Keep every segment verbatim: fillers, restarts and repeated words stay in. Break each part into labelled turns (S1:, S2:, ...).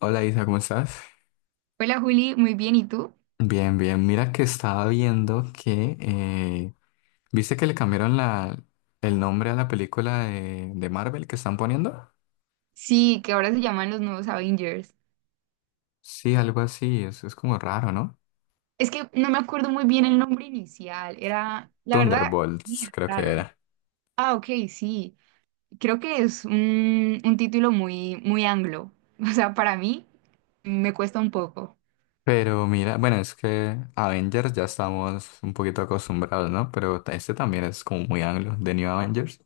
S1: Hola Isa, ¿cómo estás?
S2: Hola Juli, muy bien, ¿y tú?
S1: Bien, bien. Mira que estaba viendo que... eh, ¿viste que le cambiaron la, el nombre a la película de, de Marvel que están poniendo?
S2: Sí, que ahora se llaman los nuevos Avengers.
S1: Sí, algo así. Es, es como raro, ¿no?
S2: Es que no me acuerdo muy bien el nombre inicial, era, la verdad,
S1: Thunderbolts,
S2: bien
S1: creo que
S2: raro.
S1: era.
S2: Ah, ok, sí, creo que es un, un título muy, muy anglo, o sea, para mí me cuesta un poco,
S1: Pero mira, bueno, es que Avengers ya estamos un poquito acostumbrados, ¿no? Pero este también es como muy anglo, The New Avengers.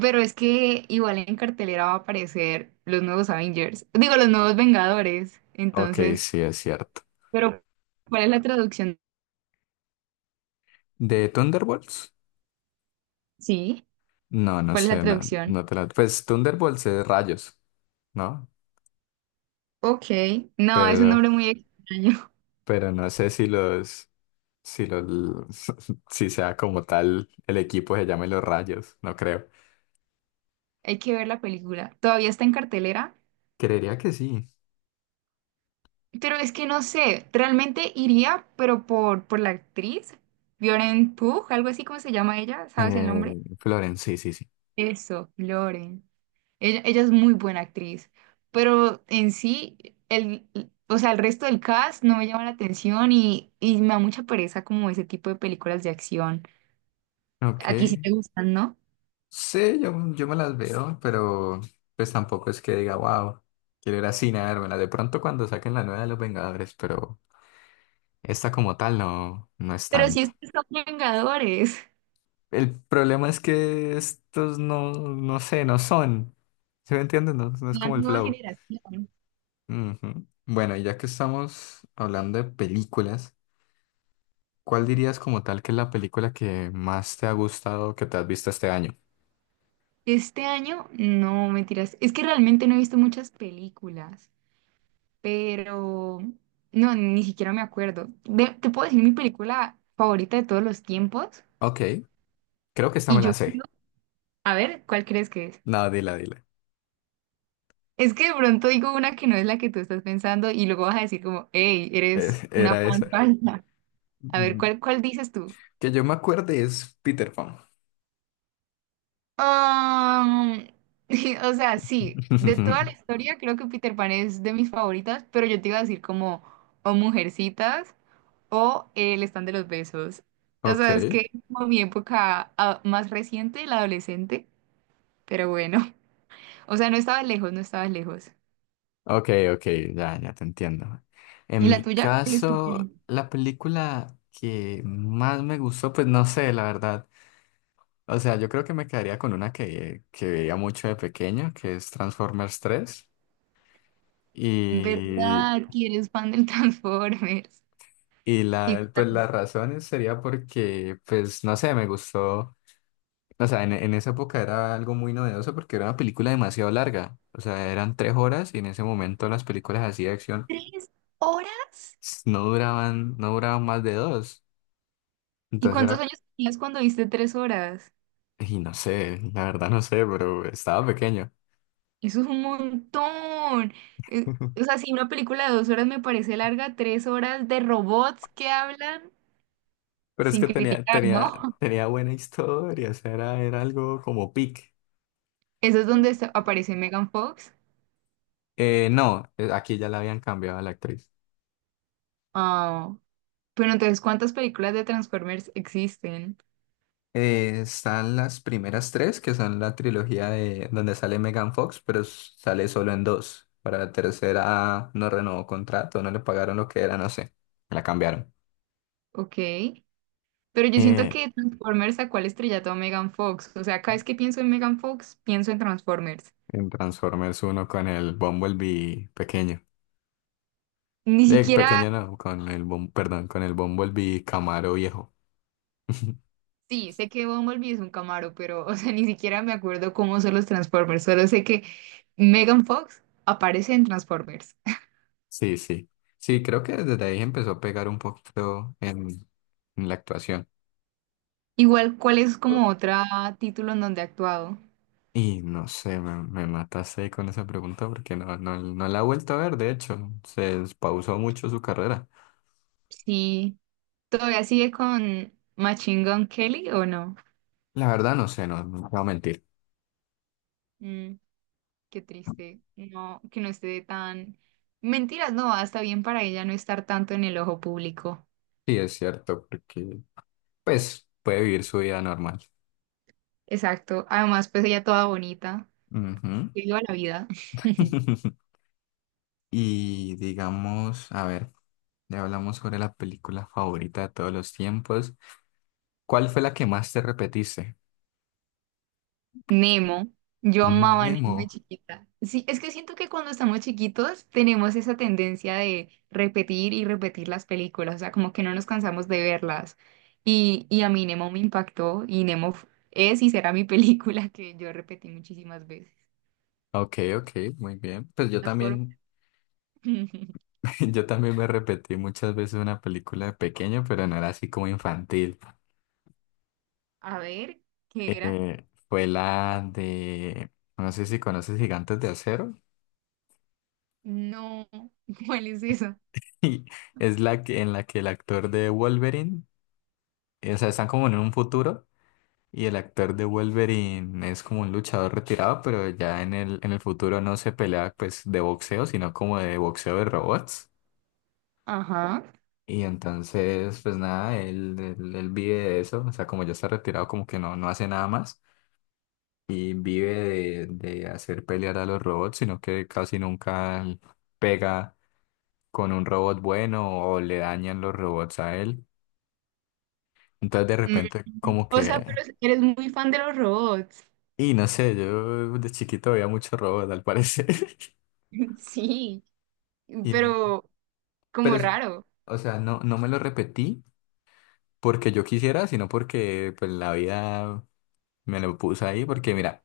S2: pero es que igual en cartelera va a aparecer los nuevos Avengers, digo, los nuevos Vengadores,
S1: Ok,
S2: entonces,
S1: sí, es cierto.
S2: pero ¿cuál es la traducción?
S1: ¿De Thunderbolts?
S2: Sí,
S1: No, no
S2: ¿cuál es la
S1: sé, no,
S2: traducción?
S1: no te la... Pues Thunderbolts es rayos, ¿no?
S2: Ok, no, es un
S1: Pero
S2: nombre muy extraño.
S1: pero no sé si los, si los, si sea como tal el equipo se llame Los Rayos, no creo.
S2: Hay que ver la película. Todavía está en cartelera,
S1: Creería que sí.
S2: pero es que no sé, realmente iría, pero por, por la actriz, Lauren Pugh, algo así como se llama ella, ¿sabes el
S1: Eh,
S2: nombre?
S1: Florence, sí, sí, sí.
S2: Eso, Lauren. Ella, ella es muy buena actriz, pero en sí, el, o sea, el resto del cast no me llama la atención y, y me da mucha pereza como ese tipo de películas de acción. A ti sí
S1: Ok.
S2: te gustan, ¿no?
S1: Sí, yo, yo me las veo, pero pues tampoco es que diga, wow, quiero ir así a vérmela. De pronto cuando saquen la nueva de los Vengadores, pero esta como tal no, no es
S2: Pero si
S1: tanto.
S2: estos son Vengadores,
S1: El problema es que estos no, no sé, no son. ¿Se me entiende? No, no es
S2: la
S1: como el
S2: nueva
S1: flow.
S2: generación.
S1: Ujú. Bueno, y ya que estamos hablando de películas, ¿cuál dirías como tal que es la película que más te ha gustado que te has visto este año?
S2: Este año, no, mentiras. Es que realmente no he visto muchas películas, pero no, ni siquiera me acuerdo. De- te puedo decir mi película favorita de todos los tiempos
S1: Ok, creo que esta
S2: y
S1: me
S2: yo
S1: la
S2: digo,
S1: sé.
S2: a ver, ¿cuál crees que es?
S1: No, dila, dila.
S2: Es que de pronto digo una que no es la que tú estás pensando y luego vas a decir como, hey, eres
S1: Es-
S2: una
S1: era esa.
S2: fan falsa. A ver,
S1: Mm,
S2: ¿cuál, cuál dices tú?
S1: que yo me acuerde es Peter Pan.
S2: Um, o sea, sí, de toda la historia creo que Peter Pan es de mis favoritas, pero yo te iba a decir como, o Mujercitas. O el stand de los besos. O
S1: Ok,
S2: sea, es que como mi época ah, más reciente, la adolescente, pero bueno. O sea, no estaba lejos, no estaba lejos.
S1: ok, ok, ya, ya te entiendo.
S2: ¿Y
S1: En
S2: la
S1: mi
S2: tuya? ¿Cuál es tu
S1: caso,
S2: peli?
S1: la película que más me gustó, pues no sé, la verdad. O sea, yo creo que me quedaría con una que, que veía mucho de pequeño, que es Transformers tres. Y,
S2: ¿Verdad que eres fan del Transformers?
S1: y
S2: ¿Y
S1: la,
S2: cuántas-
S1: pues las razones sería porque, pues no sé, me gustó. O sea, en, en esa época era algo muy novedoso porque era una película demasiado larga. O sea, eran tres horas y en ese momento las películas así de acción
S2: ¿Tres horas?
S1: s- no duraban, no duraban más de dos.
S2: ¿Y
S1: Entonces
S2: cuántos
S1: era,
S2: años tenías cuando viste tres horas?
S1: y no sé, la verdad no sé, pero estaba pequeño.
S2: Eso es un montón. Eh, O sea, si una película de dos horas me parece larga, tres horas de robots que hablan
S1: Pero es
S2: sin
S1: que tenía,
S2: criticar,
S1: tenía,
S2: ¿no?
S1: tenía buena historia, o sea, era, era algo como pic.
S2: Eso es donde está- Aparece Megan Fox.
S1: Eh, no, eh, aquí ya la habían cambiado a la actriz.
S2: Ah, pero entonces, ¿cuántas películas de Transformers existen?
S1: Eh, están las primeras tres, que son la trilogía de donde sale Megan Fox, pero s- sale solo en dos. Para la tercera no renovó contrato, no le pagaron lo que era, no sé. La cambiaron.
S2: Ok. Pero yo siento
S1: Eh,
S2: que Transformers sacó al estrellato a Megan Fox. O sea, cada vez que pienso en Megan Fox, pienso en Transformers.
S1: en Transformers uno con el Bumblebee pequeño.
S2: Ni
S1: Eh,
S2: siquiera,
S1: pequeño no, con el, Bum- perdón, con el Bumblebee Camaro viejo.
S2: sí, sé que Bumblebee es un Camaro, pero, o sea, ni siquiera me acuerdo cómo son los Transformers. Solo sé que Megan Fox aparece en Transformers.
S1: Sí, sí. Sí, creo que desde ahí empezó a pegar un poquito en, en la actuación.
S2: Igual, ¿cuál es como otro título en donde ha actuado?
S1: Y no sé, me, me mataste ahí con esa pregunta porque no, no, no la he vuelto a ver, de hecho, se pausó mucho su carrera.
S2: Sí. ¿Todavía sigue con Machine Gun Kelly o no?
S1: La verdad no sé, no, no te voy a mentir.
S2: Mm, qué triste. No, que no esté tan... Mentiras, no, hasta bien para ella no estar tanto en el ojo público.
S1: Sí, es cierto, porque pues puede vivir su vida normal.
S2: Exacto. Además, pues ella toda bonita.
S1: Ujú.
S2: Que viva la vida.
S1: Y digamos, a ver, ya hablamos sobre la película favorita de todos los tiempos. ¿Cuál fue la que más te repetiste?
S2: Nemo. Yo
S1: Mm,
S2: amaba a Nemo de
S1: Nemo.
S2: chiquita. Sí, es que siento que cuando estamos chiquitos tenemos esa tendencia de repetir y repetir las películas, o sea, como que no nos cansamos de verlas. Y, y a mí Nemo me impactó y Nemo f- es y será mi película que yo repetí muchísimas veces.
S1: Ok, ok, muy bien. Pues yo
S2: Las fueron-
S1: también, yo también me repetí muchas veces una película de pequeño, pero no era así como infantil.
S2: A ver, ¿qué era?
S1: Eh, fue la de, no sé si conoces Gigantes de Acero,
S2: No, ¿cuál es eso?
S1: y es la que, en la que el actor de Wolverine, eh, o sea, están como en un futuro, y el actor de Wolverine es como un luchador retirado, pero ya en el, en el futuro no se pelea pues de boxeo, sino como de boxeo de robots.
S2: Ajá.
S1: Y entonces, pues nada, él, él, él vive de eso, o sea, como ya está retirado, como que no, no hace nada más y vive de, de hacer pelear a los robots, sino que casi nunca pega con un robot bueno o le dañan los robots a él. Entonces, de
S2: Mm,
S1: repente, como
S2: O sea,
S1: que,
S2: pero eres muy fan de los robots.
S1: y no sé, yo de chiquito veía muchos robots, al parecer.
S2: Sí,
S1: Y,
S2: pero
S1: pero,
S2: como
S1: es-
S2: raro.
S1: o sea, no, no me lo repetí porque yo quisiera, sino porque pues la vida me lo puso ahí, porque mira.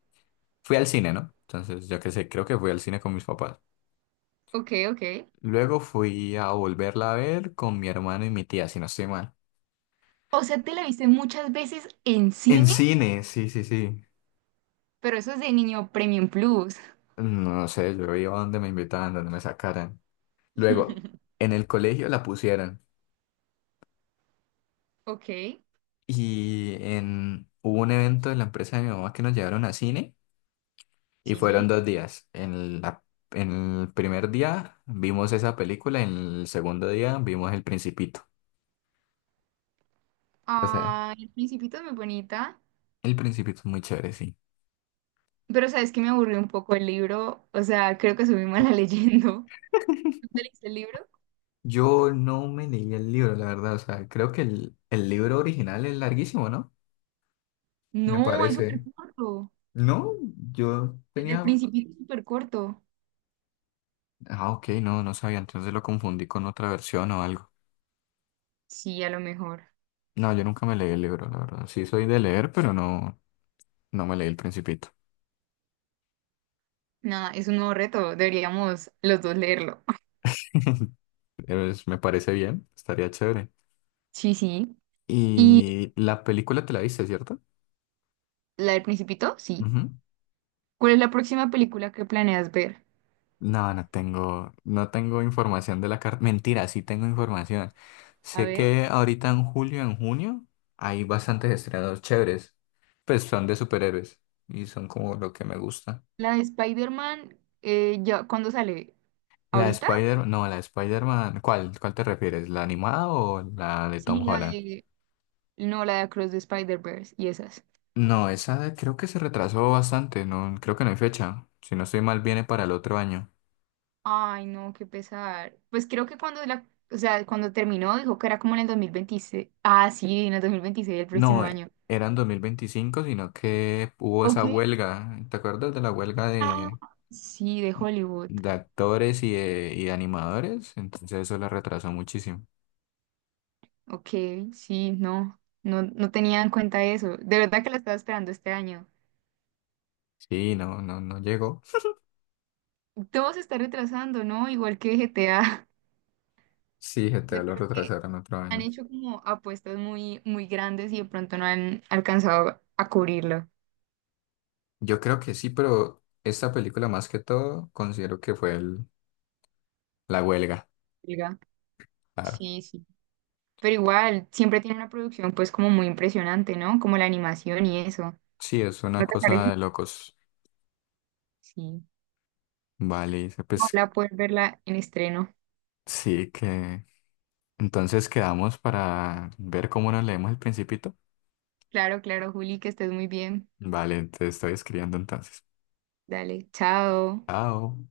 S1: Fui al cine, ¿no? Entonces, yo qué sé, creo que fui al cine con mis papás.
S2: Ok, ok.
S1: Luego fui a volverla a ver con mi hermano y mi tía, si no estoy mal.
S2: O sea, te la viste muchas veces en
S1: En
S2: cine,
S1: cine, sí, sí, sí.
S2: pero eso es de niño Premium Plus.
S1: No sé, yo iba donde me invitaban, donde me sacaran. Luego, en el colegio la pusieron.
S2: Ok.
S1: Y en... hubo un evento de la empresa de mi mamá que nos llevaron a cine y
S2: Sí,
S1: fueron
S2: sí.
S1: dos días. En la... en el primer día vimos esa película, en el segundo día vimos El Principito. O sea,
S2: Ay, el Principito es muy bonita.
S1: El Principito es muy chévere, sí.
S2: Pero sabes que me aburrió un poco el libro. O sea, creo que soy muy mala leyendo. ¿Tú te leíste el libro?
S1: Yo no me leí el libro, la verdad. O sea, creo que el, el libro original es larguísimo, ¿no? Me
S2: No, es súper
S1: parece.
S2: corto.
S1: No, yo
S2: El del
S1: tenía...
S2: Principito es súper corto.
S1: Ah, ok, no, no sabía. Entonces lo confundí con otra versión o algo.
S2: Sí, a lo mejor.
S1: No, yo nunca me leí el libro, la verdad. Sí soy de leer, pero no, no me leí El Principito.
S2: Nada, es un nuevo reto. Deberíamos los dos leerlo.
S1: Pero es- me parece bien, estaría chévere.
S2: Sí, sí. ¿Y
S1: Y la película te la viste, ¿cierto?
S2: la del Principito? Sí. ¿Cuál es la próxima película que planeas ver?
S1: No, no tengo, no tengo información de la carta. Mentira, sí tengo información.
S2: A
S1: Sé
S2: ver.
S1: que ahorita en julio, en junio, hay bastantes estrenos chéveres. Pues son de superhéroes y son como lo que me gusta.
S2: La de Spider-Man, eh, ya, ¿cuándo sale?
S1: La de
S2: ¿Ahorita?
S1: Spider, no, la de Spider-Man, ¿cuál, cuál te refieres? ¿La animada o la de
S2: Sí,
S1: Tom
S2: la
S1: Holland?
S2: de... No, la de Across the Spider-Verse y esas.
S1: No, esa de- creo que se retrasó bastante, no, creo que no hay fecha. Si no estoy mal, viene para el otro año.
S2: Ay, no, qué pesar. Pues creo que cuando la... O sea, cuando terminó, dijo que era como en el dos mil veintiséis. Ah, sí, en el dos mil veintiséis el próximo
S1: No, eh,
S2: año.
S1: era en dos mil veinticinco sino que hubo
S2: Ok.
S1: esa huelga. ¿Te acuerdas de la huelga
S2: Ah,
S1: de
S2: sí, de Hollywood.
S1: de actores y de, y de animadores, entonces eso la retrasó muchísimo?
S2: Ok, sí, no, no, no tenía en cuenta eso. De verdad que la estaba esperando este año.
S1: Sí, no, no, no llegó.
S2: Todo se está retrasando, ¿no? Igual que G T A.
S1: Sí, G T A
S2: Yo
S1: lo
S2: creo que
S1: retrasaron otro
S2: han
S1: año.
S2: hecho como apuestas muy, muy grandes y de pronto no han alcanzado a cubrirlo.
S1: Yo creo que sí, pero esta película más que todo considero que fue el- la huelga.
S2: Olga.
S1: Claro.
S2: Sí, sí. Pero igual, siempre tiene una producción pues como muy impresionante, ¿no? Como la animación y eso.
S1: Sí, es
S2: ¿No
S1: una
S2: te
S1: cosa
S2: parece?
S1: de locos.
S2: Sí.
S1: Vale, dice, pues
S2: Ojalá poder verla en estreno.
S1: sí que... Entonces quedamos para ver cómo nos leemos el Principito.
S2: Claro, claro, Juli, que estés muy bien.
S1: Vale, te estoy escribiendo entonces.
S2: Dale, chao.
S1: Chao.